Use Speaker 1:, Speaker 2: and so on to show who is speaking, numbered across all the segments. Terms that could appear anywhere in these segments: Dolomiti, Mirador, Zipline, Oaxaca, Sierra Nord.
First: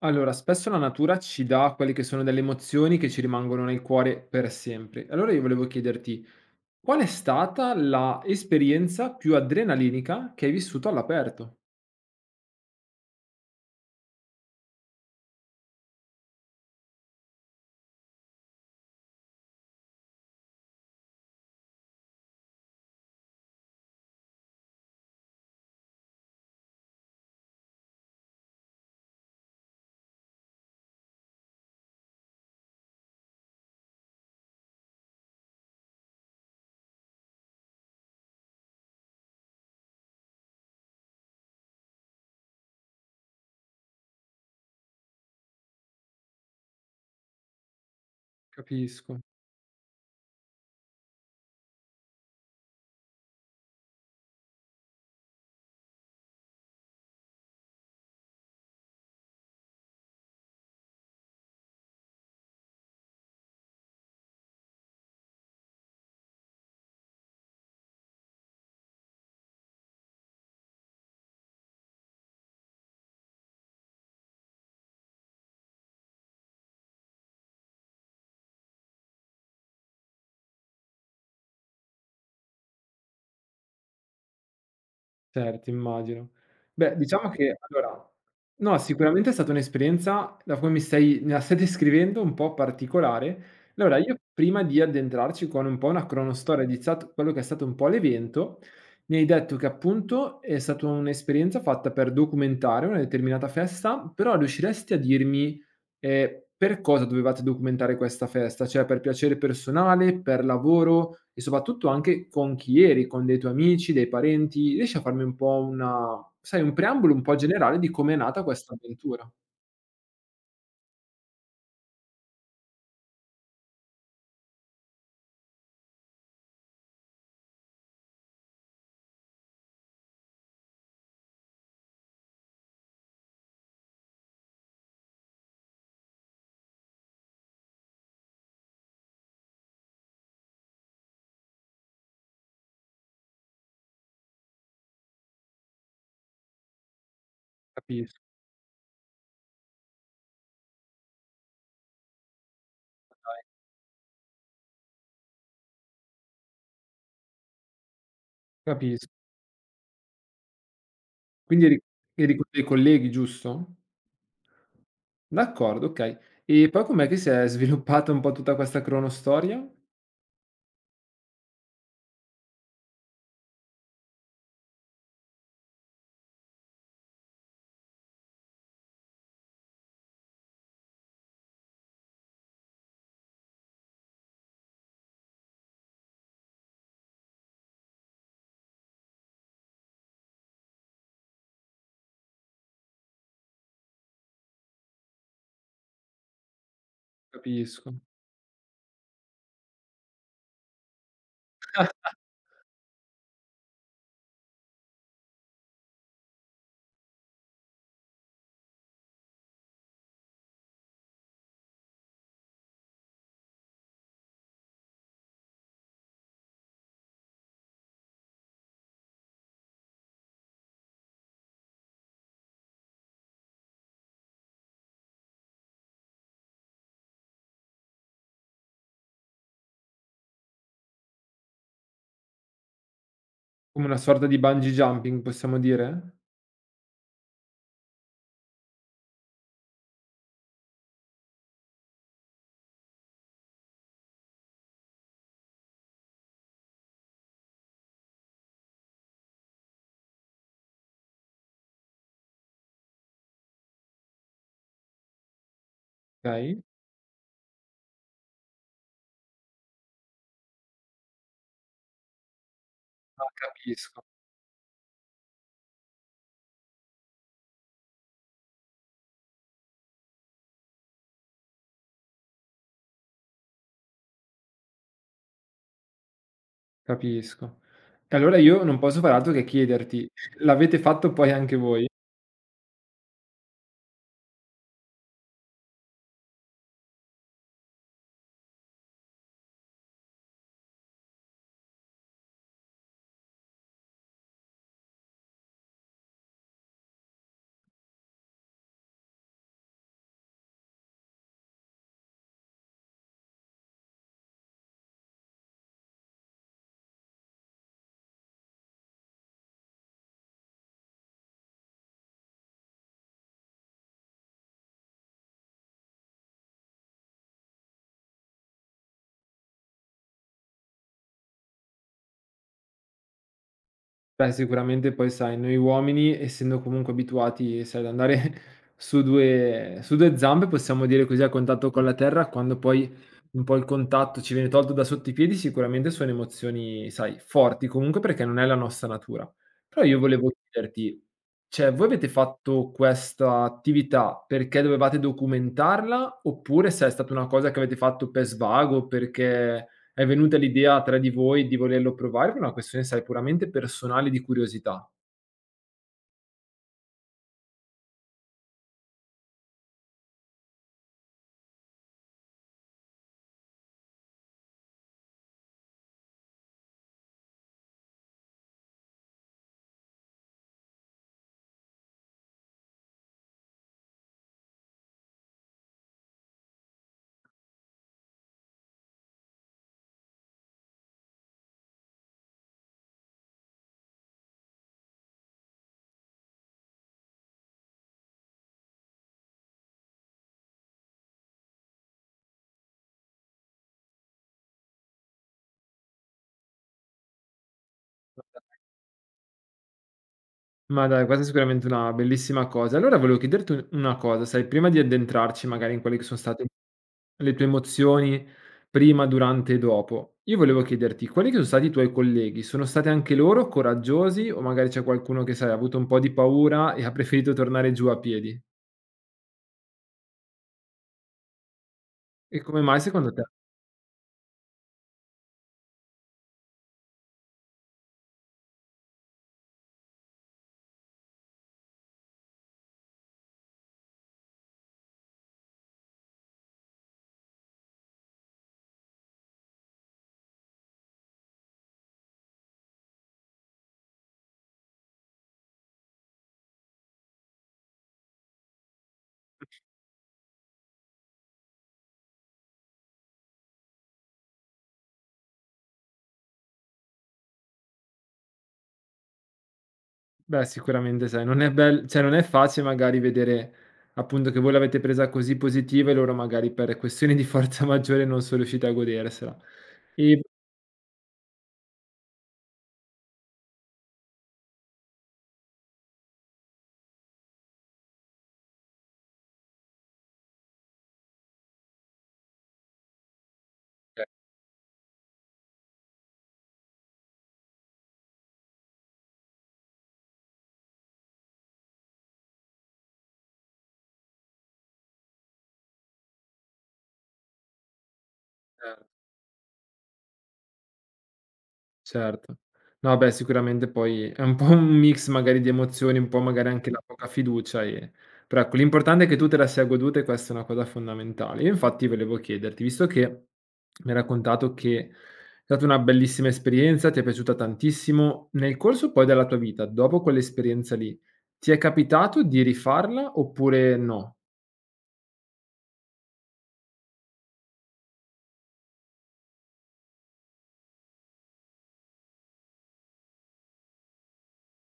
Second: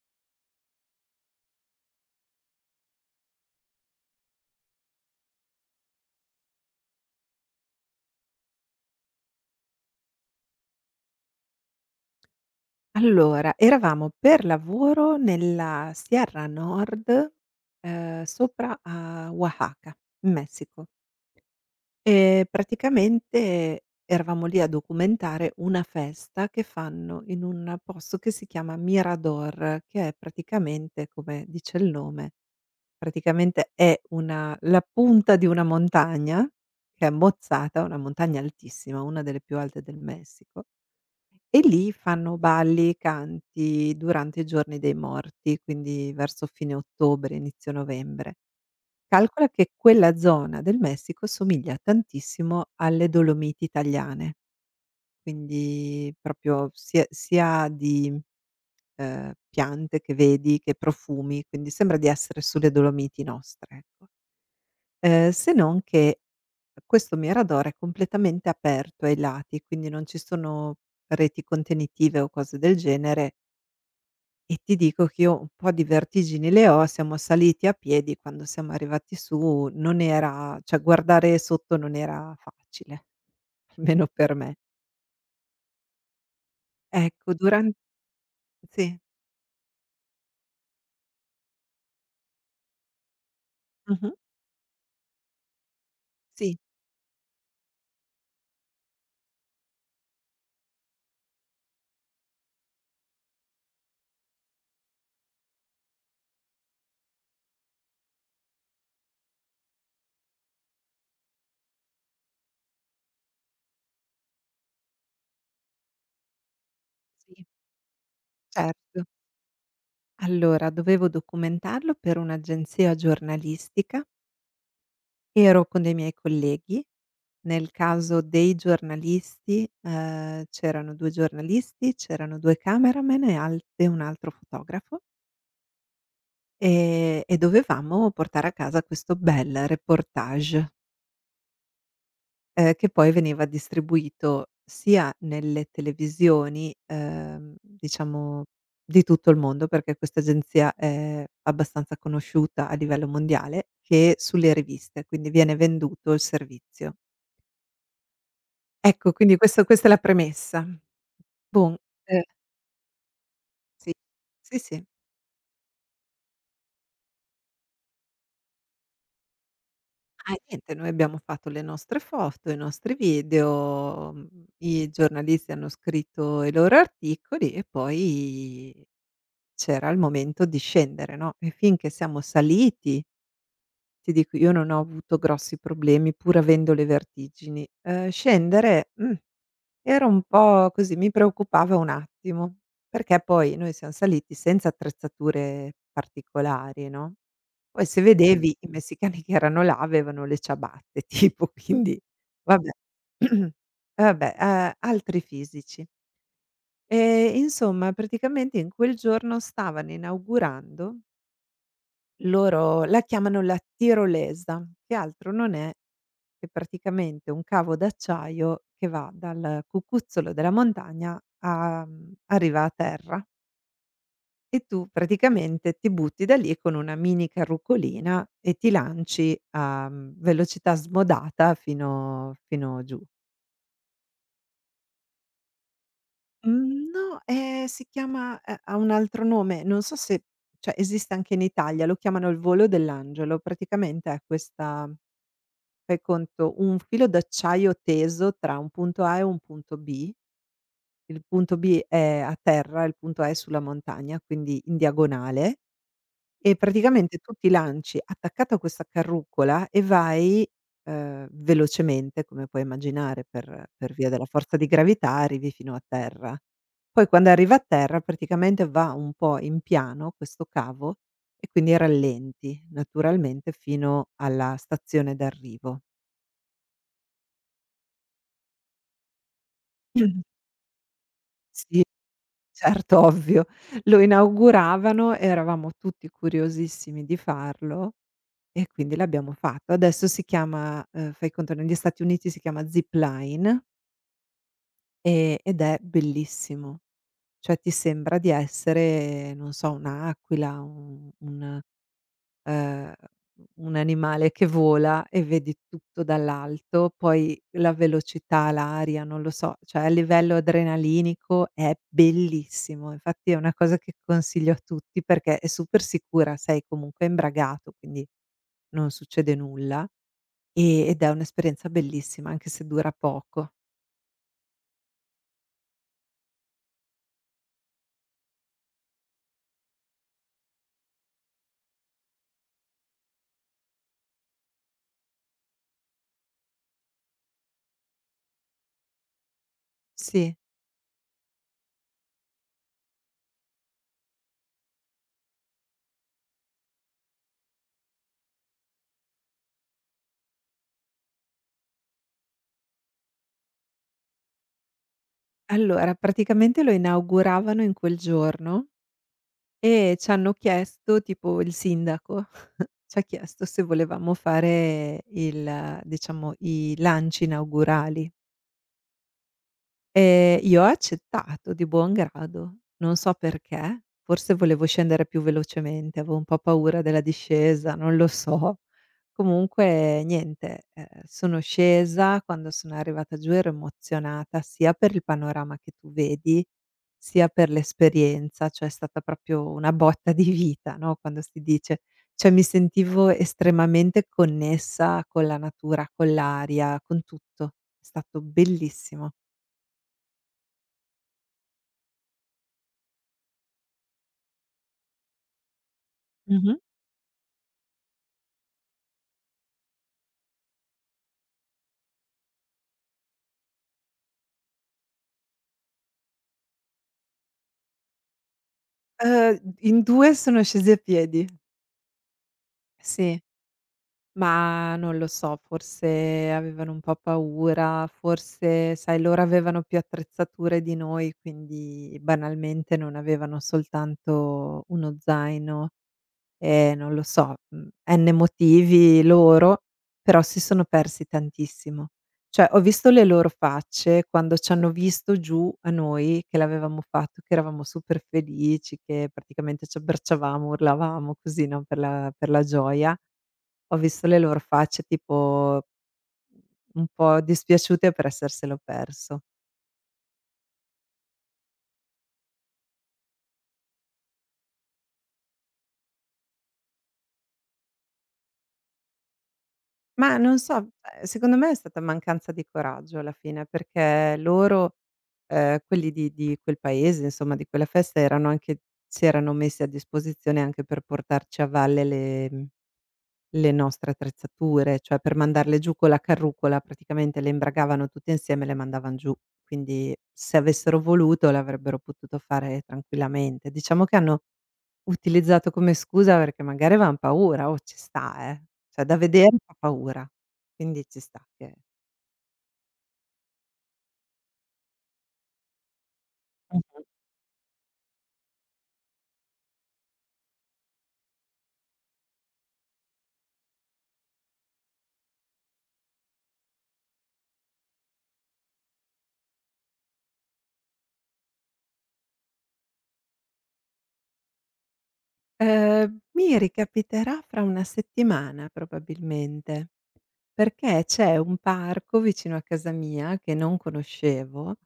Speaker 1: Allora, spesso la natura ci dà quelle che sono delle emozioni che ci rimangono nel cuore per sempre. Allora io volevo chiederti, qual è stata la esperienza più adrenalinica che hai vissuto all'aperto?
Speaker 2: Allora, eravamo per lavoro nella Sierra Nord, sopra a Oaxaca, in Messico. E praticamente eravamo lì a documentare una festa che fanno in un posto che si chiama Mirador, che è praticamente, come dice il nome, praticamente è una la punta di una montagna che è mozzata, una montagna altissima, una delle più alte del Messico, e lì fanno balli, e canti durante i giorni dei morti, quindi verso fine ottobre, inizio novembre.
Speaker 1: Capisco.
Speaker 2: Calcola che quella zona del Messico somiglia tantissimo alle Dolomiti italiane, quindi proprio sia di, piante che vedi, che profumi, quindi sembra di essere sulle Dolomiti nostre, ecco. Se non che questo mirador è completamente aperto ai lati, quindi non ci sono reti contenitive o cose del genere. E ti dico che io un po' di vertigini le ho, siamo saliti a piedi, quando siamo arrivati su non era, cioè guardare sotto non era facile, almeno per me.
Speaker 1: Certo, immagino. Beh, diciamo
Speaker 2: Ecco
Speaker 1: che
Speaker 2: duran
Speaker 1: allora no,
Speaker 2: Sì,
Speaker 1: sicuramente è stata un'esperienza, da come mi stai me la stai descrivendo, un po' particolare. Allora,
Speaker 2: mh-mh,
Speaker 1: io prima di addentrarci con un po' una
Speaker 2: sì,
Speaker 1: cronostoria di zat quello che è stato un po' l'evento, mi hai detto che appunto è stata un'esperienza fatta per documentare una determinata festa, però riusciresti a dirmi… Per cosa dovevate documentare questa festa? Cioè, per piacere personale, per lavoro e soprattutto anche con chi eri, con dei tuoi amici, dei parenti? Riesci a farmi un po' una, sai, un preambolo un po'
Speaker 2: sì,
Speaker 1: generale di come è nata questa
Speaker 2: certo.
Speaker 1: avventura?
Speaker 2: Allora dovevo documentarlo per un'agenzia giornalistica, ero con dei miei colleghi, nel caso dei giornalisti, c'erano 2 giornalisti, c'erano 2 cameraman e alt e un altro fotografo. E dovevamo portare a casa questo bel reportage, che poi veniva distribuito sia nelle televisioni,
Speaker 1: Capisco,
Speaker 2: diciamo di tutto il mondo, perché questa agenzia è abbastanza conosciuta a livello
Speaker 1: dai,
Speaker 2: mondiale, che sulle riviste, quindi viene venduto il servizio.
Speaker 1: capis
Speaker 2: Ecco, quindi questo questa è la premessa.
Speaker 1: quindi
Speaker 2: Buon
Speaker 1: eri
Speaker 2: ehm,
Speaker 1: eri con dei colleghi, giusto?
Speaker 2: sì. Sì, sì.
Speaker 1: D'accordo, okay. E poi com'è che si è sviluppata un po' tutta questa cronostoria?
Speaker 2: Ah, niente, noi abbiamo fatto le nostre foto, i nostri video, i giornalisti hanno scritto i loro articoli e poi c'era il momento di scendere, no, e finché siamo saliti, ti dico io non ho avuto grossi problemi pur avendo le vertigini. Scendere, era un po' così, mi preoccupava un attimo, perché poi noi siam saliti senza attrezzature particolari, no, poi
Speaker 1: Capisco.
Speaker 2: se vedevi i messicani che erano là avevano le ciabatte tipo, quindi vabbè. E vabbè, altri fisici. E insomma praticamente in quel giorno stavano inaugurando, loro la chiamano la tirolesa, che altro non è che è praticamente un cavo d'acciaio che va dal cucuzzolo della montagna arriva a terra, e tu praticamente ti butti da lì con una mini carrucolina e ti lanci a, velocità smodata fino giù.
Speaker 1: Come una sorta di bungee jumping, possiamo dire?
Speaker 2: Mhmm, no, si chiama, ha un altro nome, non so se, cioè esiste anche in Italia, lo chiamano il volo dell'angelo. Praticamente è questa, fai conto, un filo d'acciaio teso tra un punto A e un punto B. Il punto B è a terra, il punto A è sulla montagna, quindi in diagonale, e
Speaker 1: Okay.
Speaker 2: praticamente tu ti lanci attaccato a questa carrucola e vai, velocemente come puoi immaginare,
Speaker 1: Ah,
Speaker 2: per
Speaker 1: capisco.
Speaker 2: via della forza di gravità, arrivi fino a terra. Poi quando arriva a terra praticamente va un po' in piano questo cavo e quindi rallenti naturalmente fino alla stazione d'arrivo.
Speaker 1: Capisco. E allora io non posso far altro che chiederti:
Speaker 2: Mh-mh.
Speaker 1: l'avete fatto poi anche
Speaker 2: Sì.
Speaker 1: voi?
Speaker 2: Certo, ovvio. Lo inauguravano, eravamo tutti curiosissimi di farlo e quindi l'abbiamo fatto. Adesso si chiama, fai conto negli Stati Uniti si chiama Zipline, ed è bellissimo. Cioè ti sembra di essere, non so, un'aquila, ehm, un animale che vola, e vedi tutto dall'alto, poi la velocità, l'aria, non lo so, cioè a livello adrenalinico è bellissimo. Infatti è una cosa che consiglio a tutti perché è super sicura, sei comunque imbragato, quindi non succede nulla, ed è un'esperienza bellissima anche se dura poco.
Speaker 1: Beh, sicuramente poi sai, noi uomini essendo comunque abituati, sai, ad andare su 2 zampe, possiamo dire così, a contatto con la terra, quando poi un po' il contatto ci viene tolto da sotto i piedi, sicuramente sono emozioni, sai, forti comunque perché non è la nostra natura. Però io volevo
Speaker 2: Sì.
Speaker 1: chiederti, cioè, voi avete fatto questa attività perché dovevate documentarla, oppure se è stata una cosa che avete fatto per svago, perché è venuta l'idea tra di voi di volerlo provare, per una questione, sai, puramente personale di curiosità?
Speaker 2: Allora praticamente lo inauguravano in quel giorno e c'hanno chiesto, tipo il sindaco c'ha chiesto se volevamo fare, il diciamo, i lanci inaugurali. Io ho accettato di buon grado. Non so perché, forse volevo scendere più velocemente, avevo un po' paura della discesa, non lo so. Comunque niente, sono scesa, quando sono arrivata giù ero emozionata sia per il panorama che tu vedi, sia per l'esperienza, cioè è stata proprio una botta di vita, no, quando si dice. Cioè mi sentivo estremamente connessa con la natura, con l'aria, con tutto. È stato bellissimo.
Speaker 1: Ma dai, questa è sicuramente una bellissima cosa. Allora volevo chiederti un una cosa, sai, prima di addentrarci magari in quelli che sono stati
Speaker 2: Mh-mh.
Speaker 1: le tue emozioni prima, durante e dopo. Io volevo chiederti, quelli che sono stati i tuoi colleghi, sono stati anche loro coraggiosi o magari c'è qualcuno che, sai, ha avuto un po' di paura e ha preferito tornare giù a piedi?
Speaker 2: In 2 sono scesi a piedi.
Speaker 1: E come mai secondo
Speaker 2: Sì.
Speaker 1: te?
Speaker 2: Ma non lo so, forse avevano un po' paura, forse sai loro avevano più attrezzature di noi, quindi banalmente non avevano soltanto uno zaino. Non lo so, n motivi loro, però si sono persi tantissimo. Cioè, ho visto le loro facce quando c'hanno visto giù a noi che l'avevamo fatto, che eravamo super felici, che praticamente ci abbracciavamo, urlavamo così, no, per la gioia. Ho visto le loro facce tipo un po' dispiaciute per esserselo perso.
Speaker 1: Beh, sicuramente sai, non è bel cioè non è facile magari vedere appunto che voi l'avete presa così positiva e loro magari per questioni di forza maggiore non sono riusciti a godersela.
Speaker 2: Ma
Speaker 1: E
Speaker 2: non so, secondo me è stata mancanza di coraggio alla fine, perché loro, quelli di quel paese, insomma di quella festa, erano anche, si erano messi a disposizione anche per portarci a valle le nostre attrezzature, cioè per mandarle giù con la carrucola, praticamente le imbragavano tutte insieme e le mandavan giù. Quindi se avessero voluto l'avrebbero potuto fare tranquillamente. Diciamo che hanno utilizzato come scusa perché magari avevan paura, oh, ci sta cioè
Speaker 1: eh,
Speaker 2: da vedere fa paura, quindi ci sta che.
Speaker 1: certo. No, beh, sicuramente poi è un po' un mix magari di emozioni, un po' magari anche la
Speaker 2: Mh-mh.
Speaker 1: poca fiducia, però ecco, l'importante è che tu te la sia goduta e questa è una cosa fondamentale. Io infatti volevo chiederti, visto che mi hai raccontato che è stata una bellissima esperienza, ti è piaciuta tantissimo, nel corso poi della tua vita, dopo quell'esperienza lì, ti è capitato di rifarla oppure no?
Speaker 2: Mi ricapiterà fra una settimana probabilmente, perché c'è un parco vicino a casa mia che non conoscevo,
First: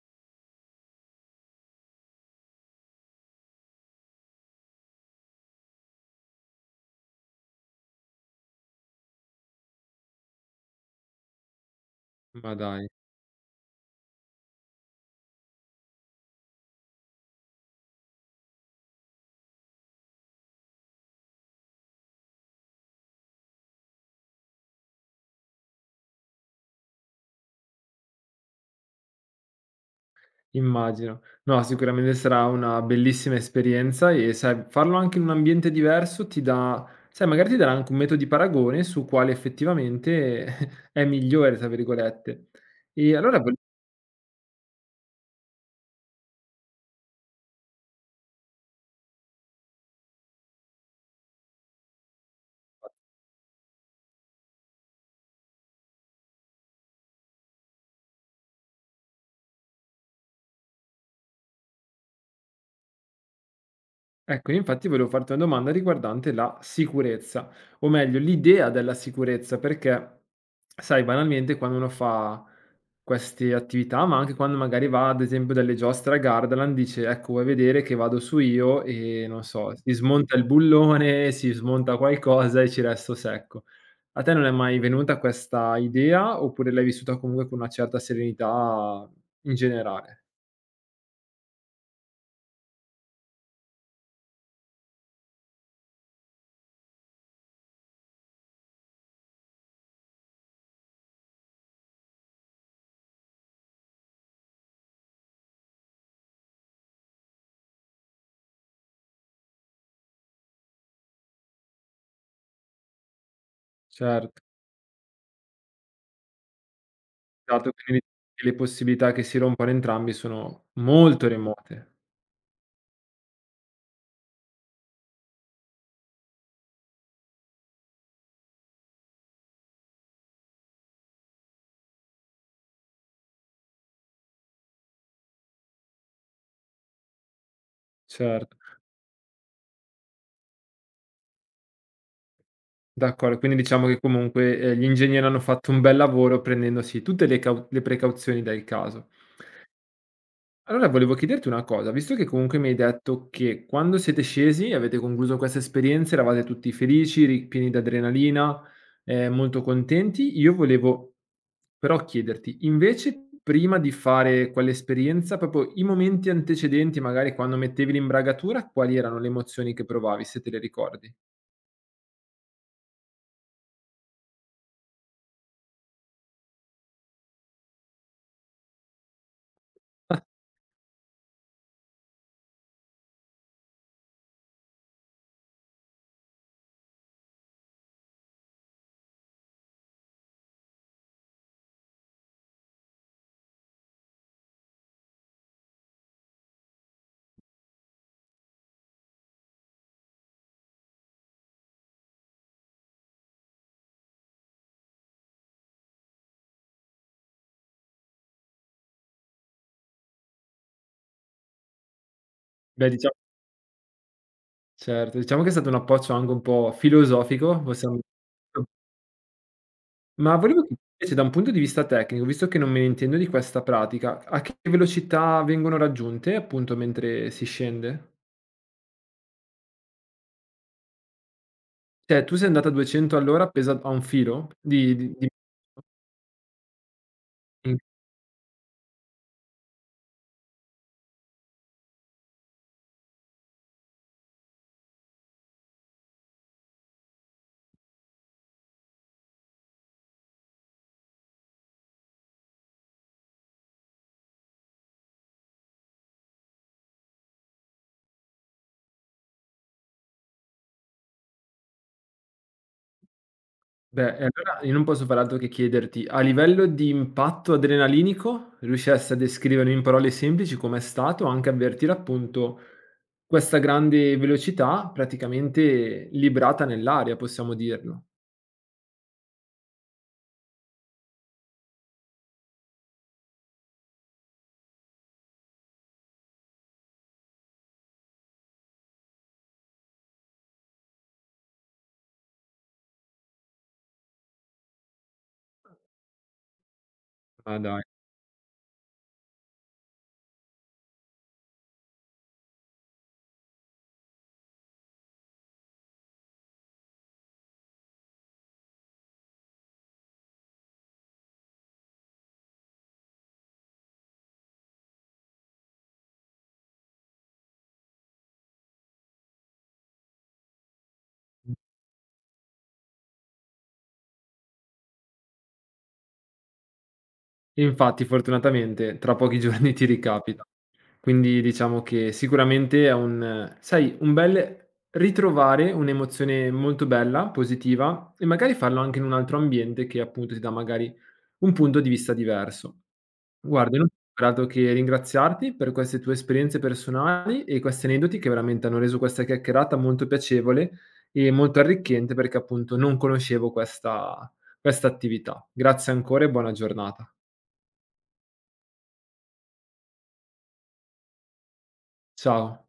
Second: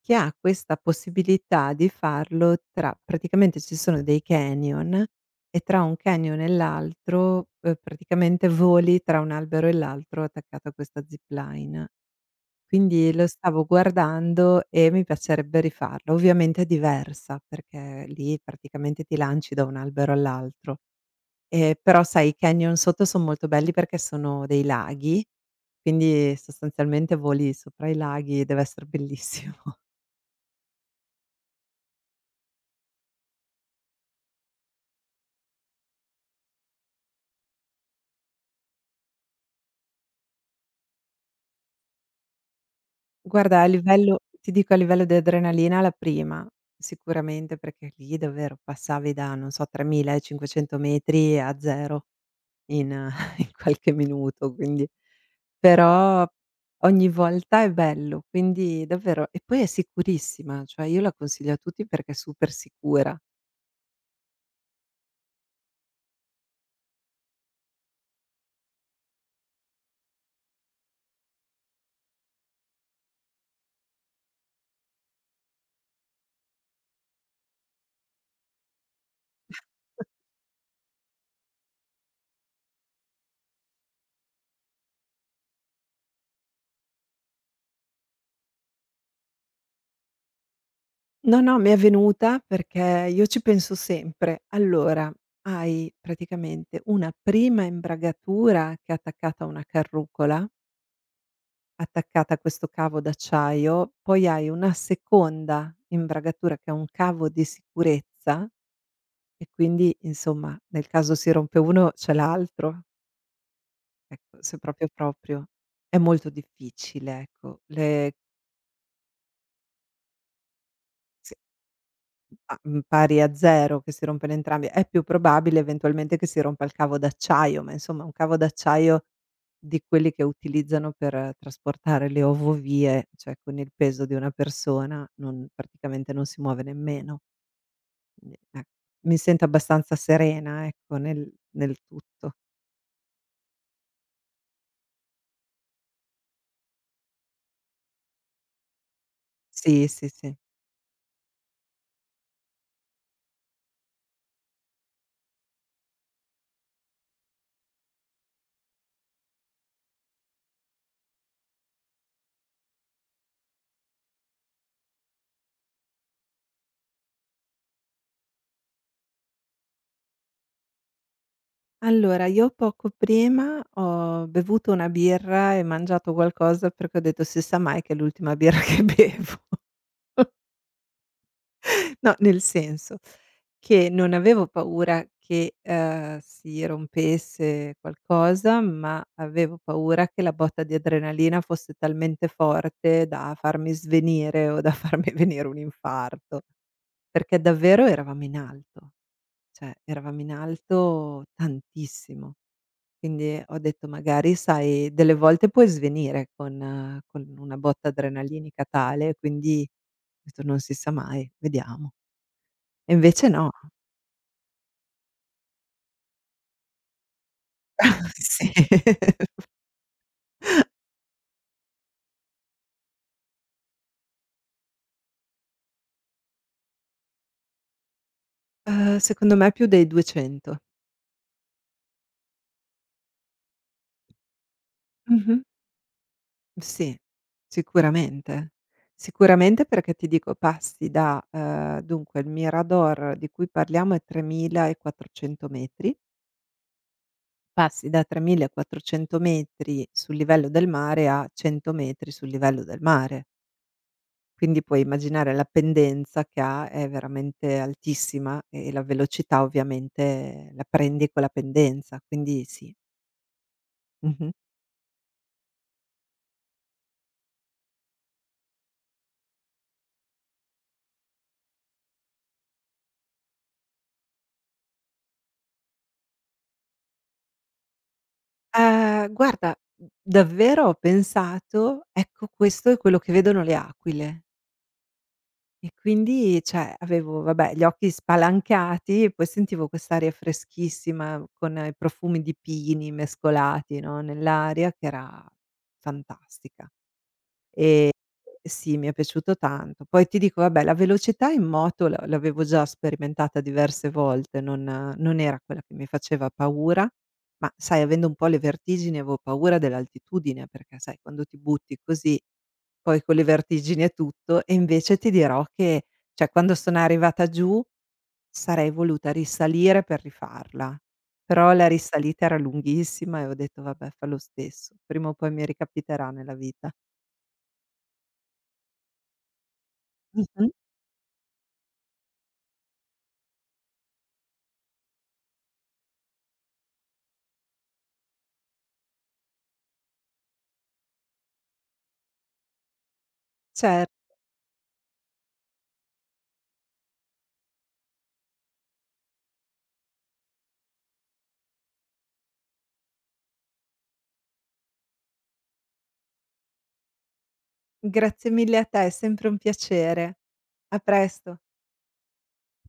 Speaker 2: che ha questa possibilità di farlo, tra praticamente ci sono dei canyon, e tra un canyon e l'altro, praticamente voli tra un albero e l'altro attaccato a questa zipline.
Speaker 1: Ma dai.
Speaker 2: Quindi lo stavo guardando e mi piacerebbe rifarlo. Ovviamente è diversa, perché lì praticamente ti lanci da un albero all'altro. Però sai i canyon sotto son molto belli perché sono dei laghi, quindi sostanzialmente voli sopra i laghi, deve essere bellissimo.
Speaker 1: Immagino. No, sicuramente sarà una bellissima esperienza e sai, farlo anche in un ambiente diverso ti dà, sai, magari ti darà anche un metodo di paragone su quale effettivamente è migliore, tra virgolette. E allora
Speaker 2: Guarda, a livello ti dico a livello di adrenalina la prima, sicuramente, perché lì davvero passavi da, non so, 3500 metri a 0 in in qualche minuto, quindi. Però ogni volta è bello, quindi davvero, e poi è sicurissima, cioè io la consiglio a tutti perché è super sicura.
Speaker 1: ecco, io infatti volevo farti una domanda riguardante la sicurezza, o meglio l'idea della sicurezza, perché sai, banalmente quando uno fa queste attività, ma anche quando magari va ad esempio dalle giostre a Gardaland, dice: ecco, vuoi vedere che vado su io e non so, si smonta il bullone, si smonta qualcosa e ci resto secco. A te non è mai venuta questa idea oppure l'hai vissuta comunque con una certa serenità in generale?
Speaker 2: No, no, mi è venuta perché io ci penso sempre. Allora, hai praticamente una prima imbragatura che è attaccata a una carrucola, attaccata a questo cavo d'acciaio, poi hai una seconda imbragatura che è un cavo di sicurezza, e quindi, insomma, nel caso si rompe uno c'è l'altro. Ecco,
Speaker 1: Certo.
Speaker 2: se proprio, proprio. È molto difficile, ecco.
Speaker 1: Dato che
Speaker 2: Le
Speaker 1: le possibilità che si rompano entrambi sono molto
Speaker 2: se
Speaker 1: remote.
Speaker 2: pa mhmm, Pari a 0 che si rompono entrambi, è più probabile eventualmente che si rompa il cavo d'acciaio, ma insomma un cavo d'acciaio di quelli che utilizzano per trasportare le ovovie, cioè con il peso di una persona non praticamente non si muove nemmeno. Quindi,
Speaker 1: Certo,
Speaker 2: mi sento abbastanza serena, ecco, nel tutto.
Speaker 1: d'accordo. Quindi diciamo che comunque, gli ingegneri hanno fatto un bel lavoro prendendosi tutte le cau le precauzioni del caso.
Speaker 2: Sì, sì, sì.
Speaker 1: Allora volevo chiederti una cosa, visto che comunque mi hai detto che quando siete scesi avete concluso questa esperienza, eravate tutti felici, pieni di adrenalina, molto contenti, io volevo però chiederti, invece prima di fare quell'esperienza, proprio i momenti antecedenti, magari quando mettevi l'imbragatura, quali erano le emozioni che provavi, se te le ricordi?
Speaker 2: Allora, io poco prima ho bevuto una birra e mangiato qualcosa perché ho detto: "Si sa mai che è l'ultima birra che bevo". No, nel senso che non avevo paura che, si rompesse qualcosa, ma avevo paura che la botta di adrenalina fosse talmente forte da farmi svenire o da farmi venire un infarto, perché davvero eravamo in alto, cioè eravamo in alto tantissimo. Quindi ho detto: "Magari sai, delle volte puoi svenire con con una botta adrenalinica tale, quindi", ho detto: "Non si sa mai, vediamo".
Speaker 1: Beh,
Speaker 2: E
Speaker 1: diciamo,
Speaker 2: invece no.
Speaker 1: certo, diciamo che è stato un approccio anche un po' filosofico, possiamo…
Speaker 2: Sì.
Speaker 1: Ma volevo chi invece da un punto di vista tecnico, visto che non me ne intendo di questa pratica, a che velocità vengono raggiunte, appunto, mentre si scende?
Speaker 2: Secondo me più dei 200.
Speaker 1: Cioè, tu sei andata a 200 all'ora appesa a un filo di
Speaker 2: Mh-mh. Sì,
Speaker 1: mh,
Speaker 2: sicuramente. Sicuramente perché ti dico, dunque il Mirador di cui parliamo è 3400 metri. Passi da 3400 metri sul livello del mare a 100 metri sul livello del mare. Quindi puoi immaginare la pendenza che ha, è veramente altissima, e la velocità ovviamente la prendi con la pendenza, quindi sì.
Speaker 1: beh, e
Speaker 2: Mh-mh.
Speaker 1: allora io non posso fare altro che chiederti, a livello di impatto adrenalinico, riusciresti a descrivere in parole semplici com'è stato, anche avvertire, appunto, questa grande velocità praticamente librata nell'aria, possiamo dirlo?
Speaker 2: Guarda, davvero ho pensato: "Ecco questo è quello che vedono le aquile". E quindi, cioè, avevo, vabbè, gli occhi spalancati e poi sentivo quest'aria freschissima con i profumi di pini mescolati, no, nell'aria, che era fantastica.
Speaker 1: Ma dai.
Speaker 2: Ehm, sì, mi è piaciuto tanto. Poi ti dico, vabbè, la velocità in moto la l'avevo già sperimentata diverse volte, non era quella che mi faceva paura, ma sai avendo un po' le vertigini avevo paura dell'altitudine, perché sai quando ti butti così, poi con le vertigini e tutto, e invece ti dirò che, cioè quando sono arrivata giù, sarei voluta risalire per rifarla, però la risalita era lunghissima e ho detto: "Vabbè, fa lo stesso, prima o poi mi ricapiterà nella vita".
Speaker 1: Infatti, fortunatamente, tra pochi giorni ti ricapita. Quindi diciamo che sicuramente è un, sai, un bel ritrovare un'emozione molto bella, positiva e magari farlo anche in un altro ambiente che appunto ti dà magari un punto di vista diverso. Guarda, io
Speaker 2: Cer
Speaker 1: non ho altro che ringraziarti per queste tue esperienze personali e questi aneddoti che veramente hanno reso questa chiacchierata molto piacevole e molto arricchente perché appunto non conoscevo questa attività. Grazie ancora e buona giornata.
Speaker 2: grazie mille a te, è sempre un piacere. A presto.
Speaker 1: Ciao.